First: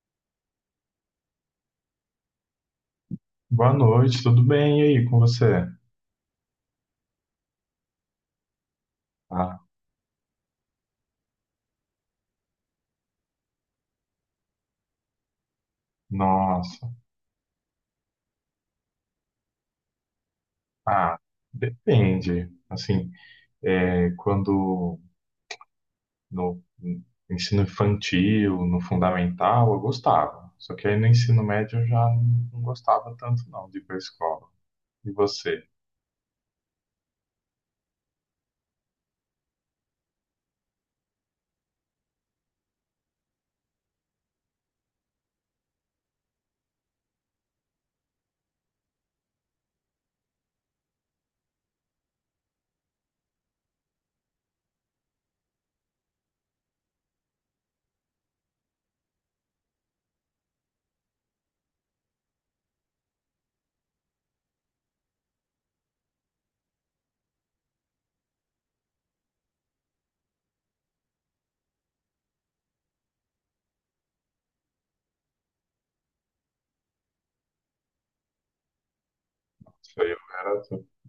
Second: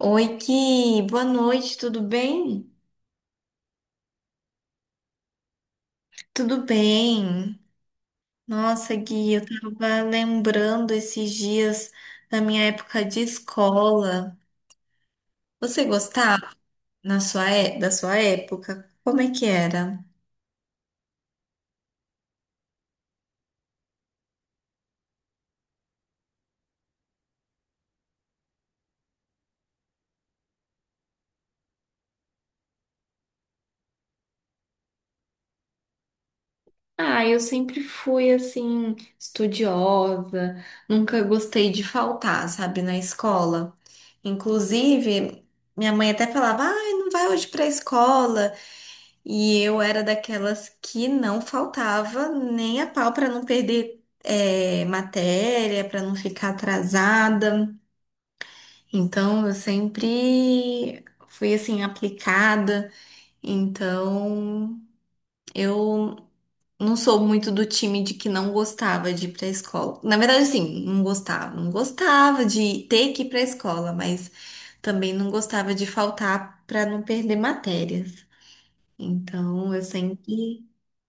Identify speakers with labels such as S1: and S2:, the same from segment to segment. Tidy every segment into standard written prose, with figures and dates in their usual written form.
S1: Oi, Gui, boa noite, tudo bem?
S2: Boa noite, tudo bem? E aí, com você?
S1: Tudo bem. Nossa, Gui, eu
S2: Ah,
S1: tava lembrando esses dias da minha época de escola. Você gostava
S2: nossa.
S1: na sua, da sua época? Como é que era?
S2: Ah, depende. Assim, quando no ensino infantil, no fundamental, eu gostava. Só que aí no ensino médio eu já não gostava tanto não de ir pra escola. E você?
S1: Ah, eu sempre fui assim, estudiosa, nunca gostei de faltar, sabe, na escola. Inclusive, minha mãe até falava: ai, não vai hoje pra escola. E eu era daquelas que não faltava nem a pau para não perder matéria, para não ficar atrasada. Então eu sempre fui assim aplicada. Então eu não sou muito do time de que não gostava de ir para a escola. Na verdade, assim, não gostava, não gostava de ter que ir para a escola, mas também não gostava de faltar para não perder matérias. Então eu
S2: Isso aí.
S1: sempre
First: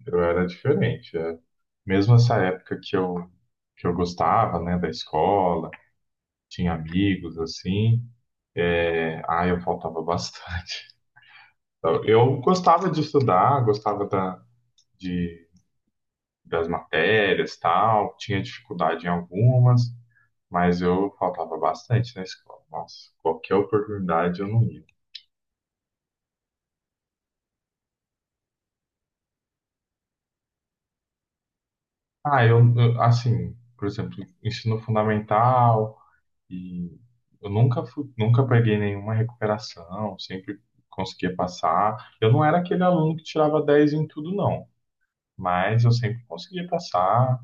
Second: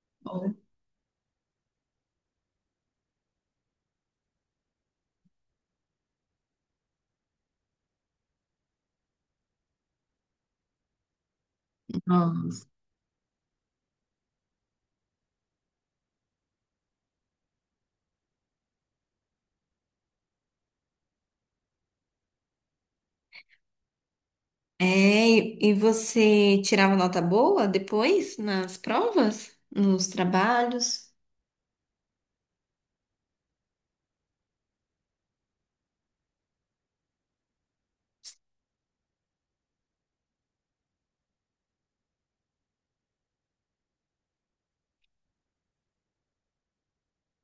S2: Eu era diferente. É. Mesmo essa época que eu gostava, né, da escola, tinha amigos, assim, eu faltava bastante. Então, eu
S1: Ó.
S2: gostava de estudar, de, das matérias, tal, tinha dificuldade em algumas, mas eu faltava bastante na escola. Nossa, qualquer oportunidade eu não ia.
S1: É, e você tirava nota boa depois nas provas, nos trabalhos?
S2: Ah, eu, assim, por exemplo, ensino fundamental e eu nunca fui, nunca peguei nenhuma recuperação, sempre conseguia passar. Eu não era aquele aluno que tirava 10 em tudo, não, mas eu sempre conseguia passar.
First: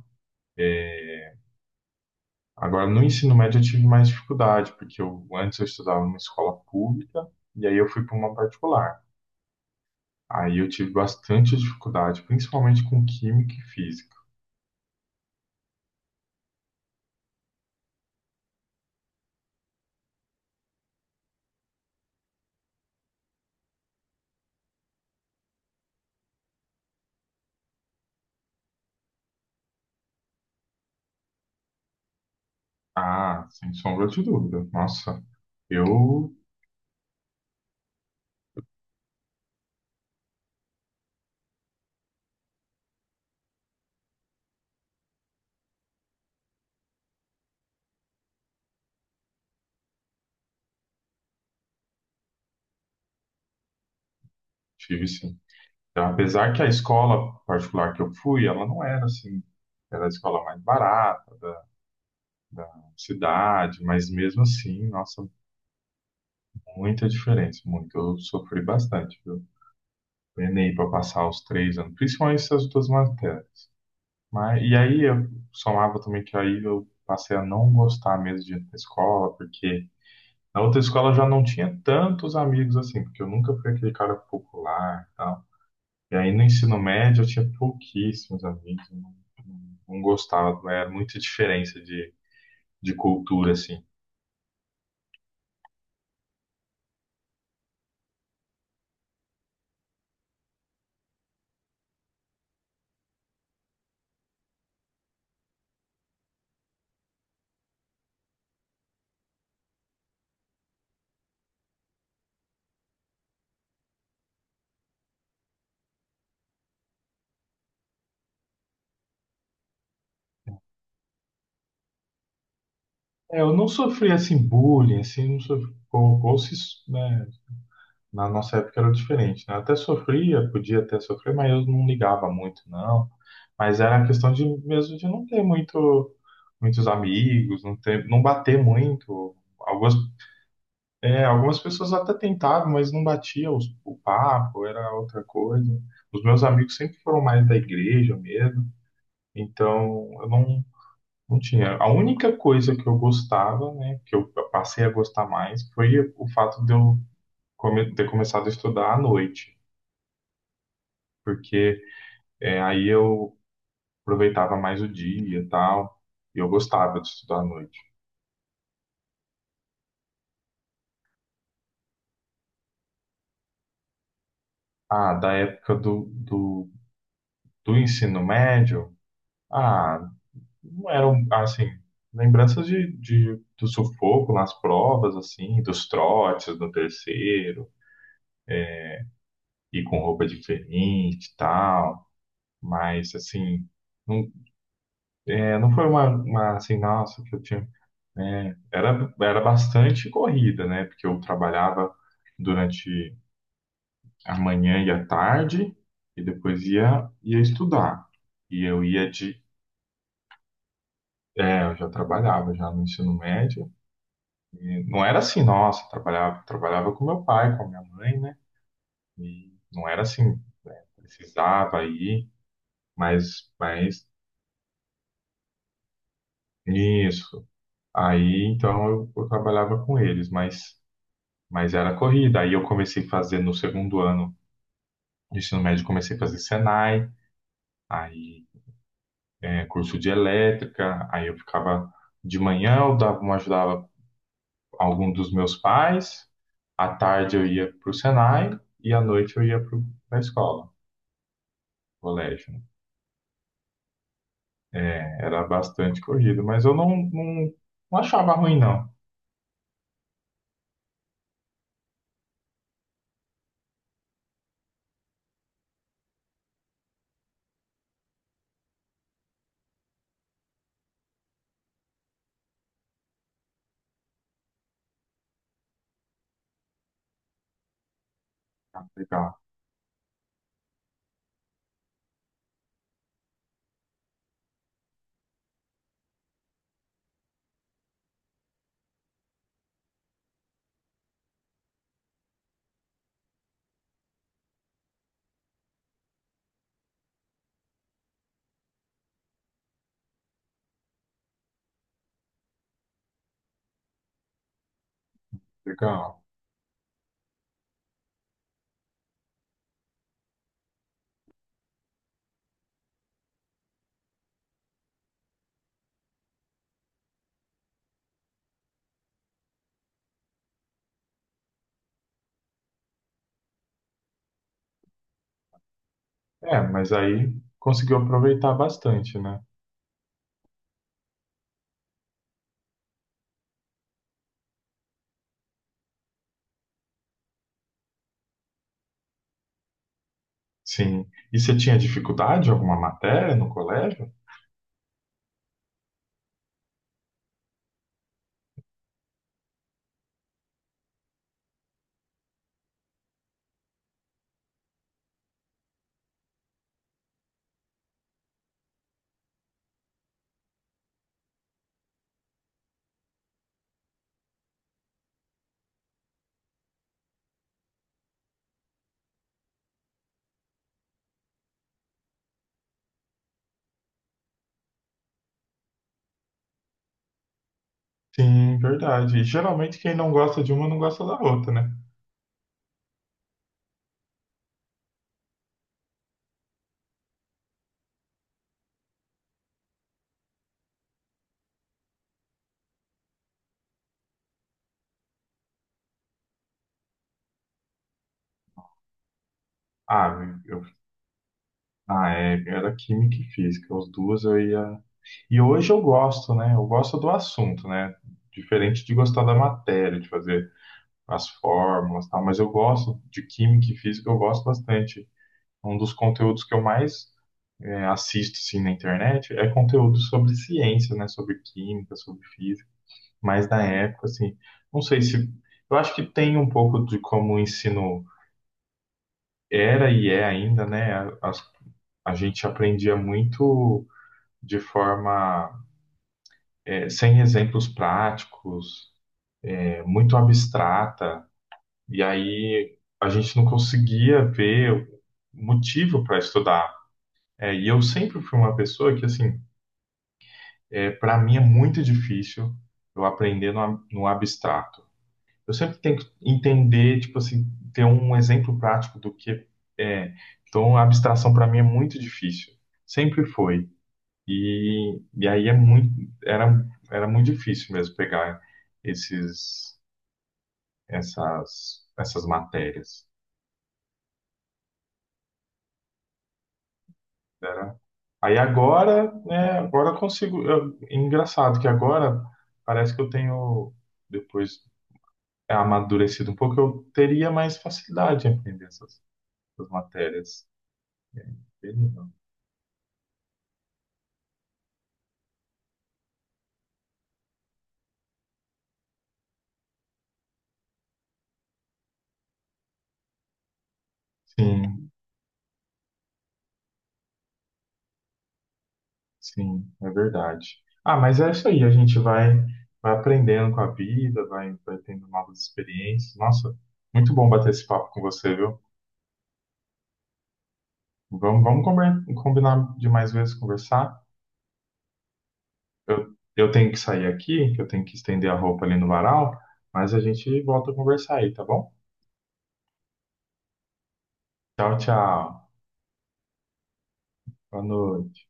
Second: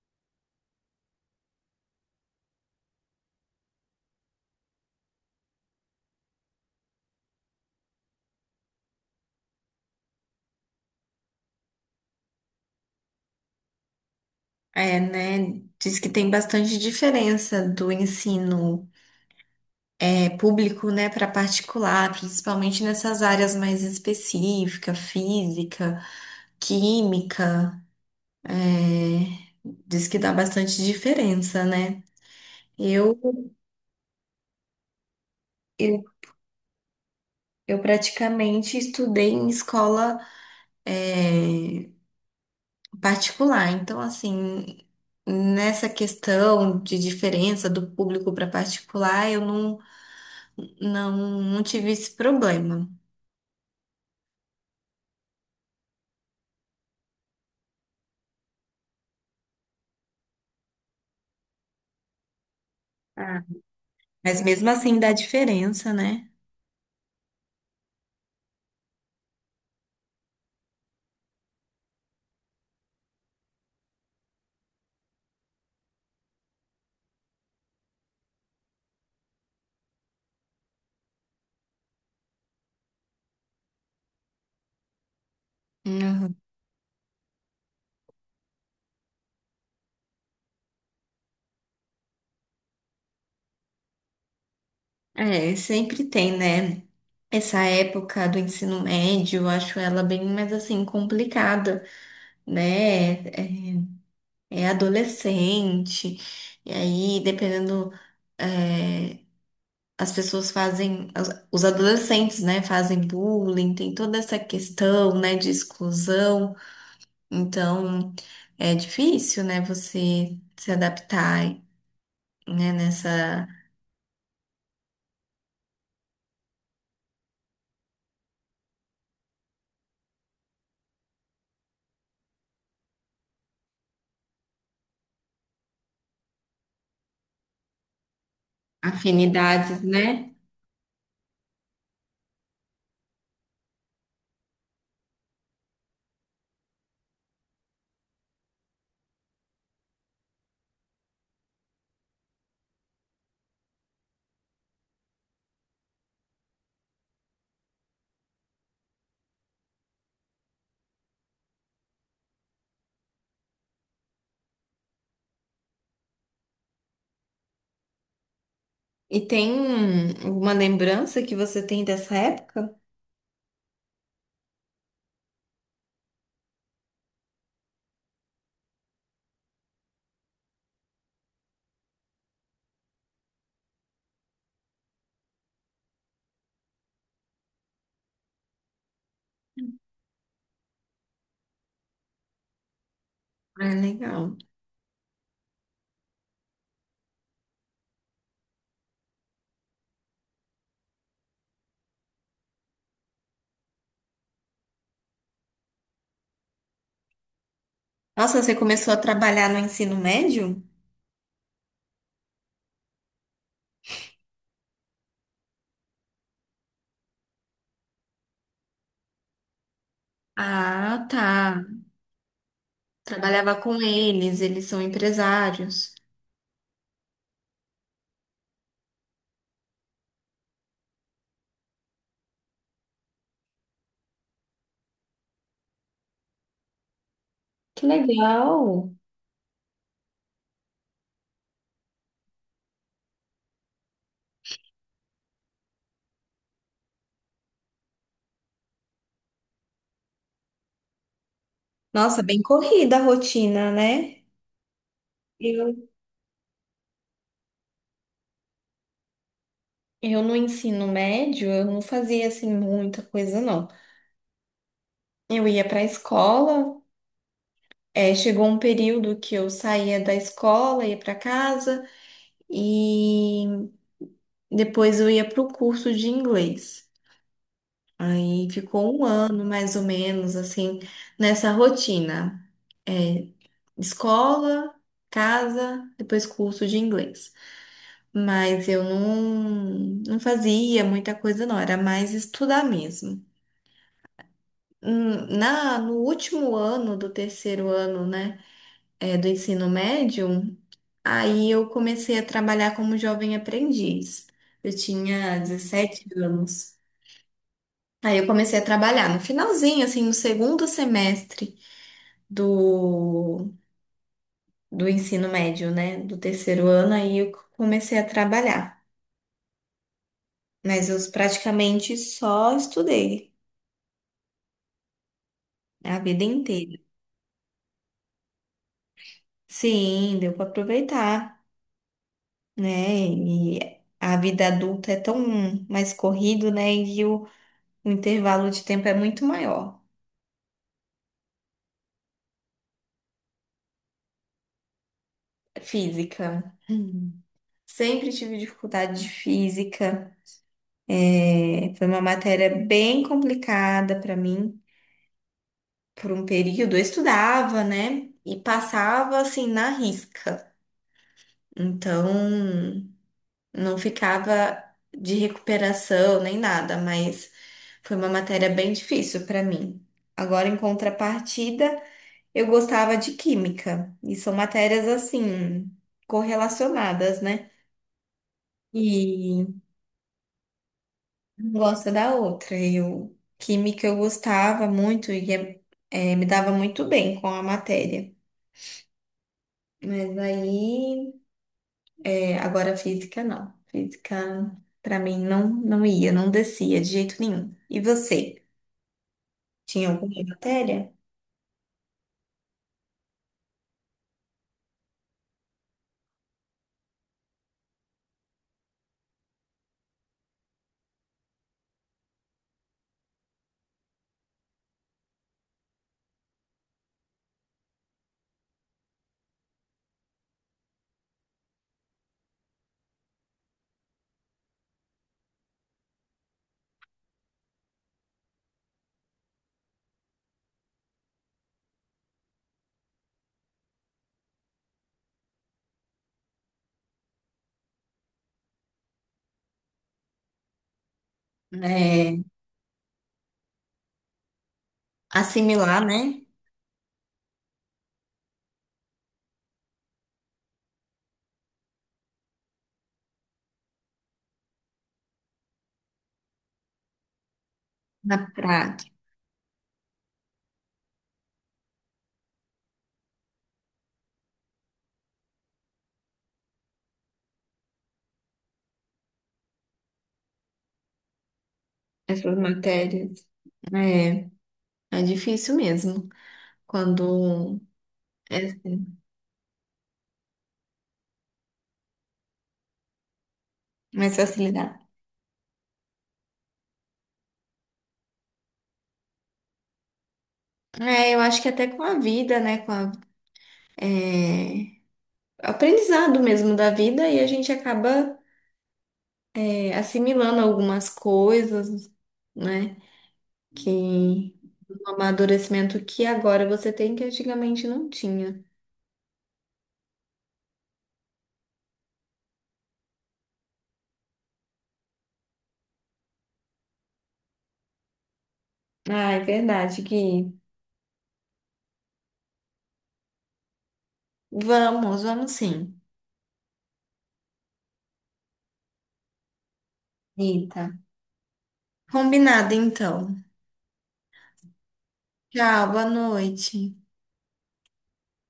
S2: Agora, no ensino médio, eu tive mais dificuldade, porque antes eu estudava numa escola pública e aí eu fui para uma particular. Aí eu tive bastante dificuldade, principalmente com química e física.
S1: É, né? Diz que tem bastante diferença do ensino público, né, para particular, principalmente nessas áreas mais específicas, física, química. é, Diz que dá bastante diferença, né? Eu,
S2: Ah, sem sombra de dúvida. Nossa,
S1: eu,
S2: eu
S1: eu praticamente estudei em escola, é, particular. Então, assim, nessa questão de diferença do público para particular, eu não, não, não tive esse problema.
S2: tive sim. Então, apesar que a escola particular que eu fui, ela não era assim, era a escola mais barata da
S1: Ah,
S2: cidade, mas mesmo
S1: mas mesmo
S2: assim,
S1: assim dá
S2: nossa,
S1: diferença, né?
S2: muita diferença, muito. Eu sofri bastante, viu? Penei para passar os 3 anos, principalmente essas duas matérias. Mas, e aí eu somava também que aí eu passei a não gostar mesmo de ir pra escola, porque na outra escola eu já não tinha tantos amigos assim, porque eu nunca fui aquele cara popular e tal. E aí
S1: Uhum.
S2: no ensino médio eu tinha pouquíssimos amigos, eu não gostava, era muita diferença de cultura assim.
S1: É, sempre tem, né? Essa época do ensino médio, eu acho ela bem mais assim complicada, né? É, é adolescente, e aí dependendo eh, as pessoas fazem, os adolescentes, né, fazem bullying, tem toda essa questão, né, de exclusão. Então, é difícil, né, você se adaptar, né,
S2: É,
S1: nessa
S2: eu não sofri assim bullying, assim, não sofri, ou se, né, na nossa época era diferente, né? Eu até sofria, podia até sofrer, mas eu não ligava muito, não. Mas era a questão de mesmo de não ter muitos amigos, não ter, não bater muito.
S1: afinidades,
S2: Algumas,
S1: né?
S2: é, algumas pessoas até tentavam, mas não batia o papo, era outra coisa. Os meus amigos sempre foram mais da igreja mesmo, então eu não, não tinha. A única coisa que eu gostava, né, que eu passei a gostar mais, foi o fato de eu ter começado a estudar à noite. Porque é, aí eu aproveitava mais o dia e tal, e eu gostava de estudar à noite.
S1: E tem uma lembrança que você tem dessa época?
S2: Ah, da época do ensino médio, ah, não eram, assim, lembranças do sufoco nas provas, assim, dos trotes no terceiro, e com roupa diferente e tal, mas,
S1: É
S2: assim,
S1: legal.
S2: não, é, não foi uma, assim, nossa, que eu tinha, né, era bastante corrida, né, porque eu trabalhava durante amanhã ia tarde e depois ia estudar.
S1: Nossa, você
S2: E eu
S1: começou a
S2: ia de.
S1: trabalhar no ensino médio?
S2: É, eu já trabalhava já no ensino médio. E não era assim, nossa, trabalhava com meu pai, com a minha mãe, né? E não era assim,
S1: Ah, tá.
S2: precisava ir,
S1: Trabalhava com
S2: mas
S1: eles, eles são empresários.
S2: isso. Aí então eu trabalhava com eles, mas era corrida. Aí eu comecei a fazer no segundo ano do ensino médio, comecei a fazer Senai.
S1: Que
S2: Aí
S1: legal.
S2: é, curso de elétrica, aí eu ficava de manhã, eu dava uma ajudava algum dos meus pais, à tarde eu ia para o Senai e à noite eu ia para a escola,
S1: Nossa, bem
S2: colégio. Né?
S1: corrida a rotina, né?
S2: É, era
S1: Eu,
S2: bastante corrido, mas eu não achava ruim, não.
S1: eu no ensino médio, eu não fazia assim muita coisa, não. Eu ia para a escola, chegou um período que eu saía da escola, ia para casa e depois eu ia para o curso de inglês. Aí
S2: Ah,
S1: ficou um
S2: legal,
S1: ano mais ou menos assim nessa rotina. É, escola, casa, depois curso de inglês. Mas eu não, não fazia muita coisa, não, era mais estudar mesmo. Na, no último ano do terceiro ano, né, do ensino médio, aí eu comecei a trabalhar como jovem aprendiz. Eu tinha 17
S2: legal.
S1: anos. Aí eu comecei a trabalhar no finalzinho, assim, no segundo semestre do, do ensino médio, né, do terceiro ano, aí eu comecei a trabalhar. Mas eu praticamente só estudei. É, a vida
S2: É,
S1: inteira.
S2: mas aí conseguiu aproveitar bastante, né?
S1: Sim, deu para aproveitar, né? E a vida adulta é tão mais corrido, né? E o intervalo de tempo é muito maior.
S2: Sim. E você tinha dificuldade em alguma matéria no colégio?
S1: Física. Hum. Sempre tive dificuldade de física. É, foi uma matéria bem complicada para mim. Por um período eu estudava, né? E passava assim na risca. Então, não ficava de recuperação nem nada, mas foi uma matéria bem difícil para mim. Agora, em contrapartida, eu gostava de química, e são matérias assim, correlacionadas, né?
S2: Sim, verdade. E
S1: E
S2: geralmente quem não gosta de uma não gosta da outra,
S1: uma
S2: né?
S1: gosta da outra. Eu, química eu gostava muito e é, me dava muito bem com a matéria. Mas aí, é, agora física não. Física, para mim, não, não ia, não descia de jeito nenhum. E você? Tinha alguma
S2: Ah, eu.
S1: matéria
S2: Ah, é, era química e física, os duas eu ia. E hoje eu gosto, né? Eu gosto do assunto, né? Diferente de gostar da matéria, de fazer as fórmulas, e tal, mas eu gosto de química e física, eu gosto bastante. Um dos conteúdos que eu mais é, assisto assim, na internet é conteúdo sobre ciência, né? Sobre química, sobre física. Mas na época, assim, não sei se. Eu acho que tem um pouco de como o ensino era e é ainda, né? As- a gente aprendia muito. De forma eh, sem exemplos práticos, eh, muito abstrata, e
S1: é,
S2: aí a gente não conseguia ver
S1: assimilar,
S2: motivo para
S1: né,
S2: estudar. Eh, e eu sempre fui uma pessoa que, assim, é, para mim é muito difícil eu aprender no abstrato. Eu sempre tenho que entender, tipo assim, ter um
S1: na
S2: exemplo
S1: prática
S2: prático do que é. Então, a abstração para mim é muito difícil. Sempre foi. E aí é muito, era, era muito difícil mesmo pegar esses, essas, essas
S1: essas
S2: matérias.
S1: matérias. É, é difícil mesmo quando
S2: Era, aí
S1: é assim,
S2: agora, né, agora eu consigo. Eu- é engraçado que agora parece que eu tenho,
S1: mais
S2: depois
S1: facilidade.
S2: é, amadurecido um pouco, eu teria mais facilidade em aprender essas, essas matérias.
S1: É, eu acho que até com a vida, né, com a, é, aprendizado mesmo da vida e a gente acaba é, assimilando algumas coisas, né, que um
S2: Sim,
S1: amadurecimento que agora você tem que antigamente não tinha.
S2: sim, é verdade. Ah, mas é isso aí, a gente vai, vai aprendendo com a vida, vai, vai tendo novas experiências. Nossa, muito bom bater esse papo com você, viu?
S1: Ah, é verdade que
S2: Vamos, vamos combinar, combinar de mais vezes conversar.
S1: vamos, vamos sim.
S2: Eu eu tenho que sair aqui, que eu tenho que estender a roupa ali no varal, mas a gente
S1: Eita.
S2: volta a conversar aí, tá bom?
S1: Combinado, então.
S2: Tchau, tchau.
S1: Tchau, boa noite.
S2: Boa noite.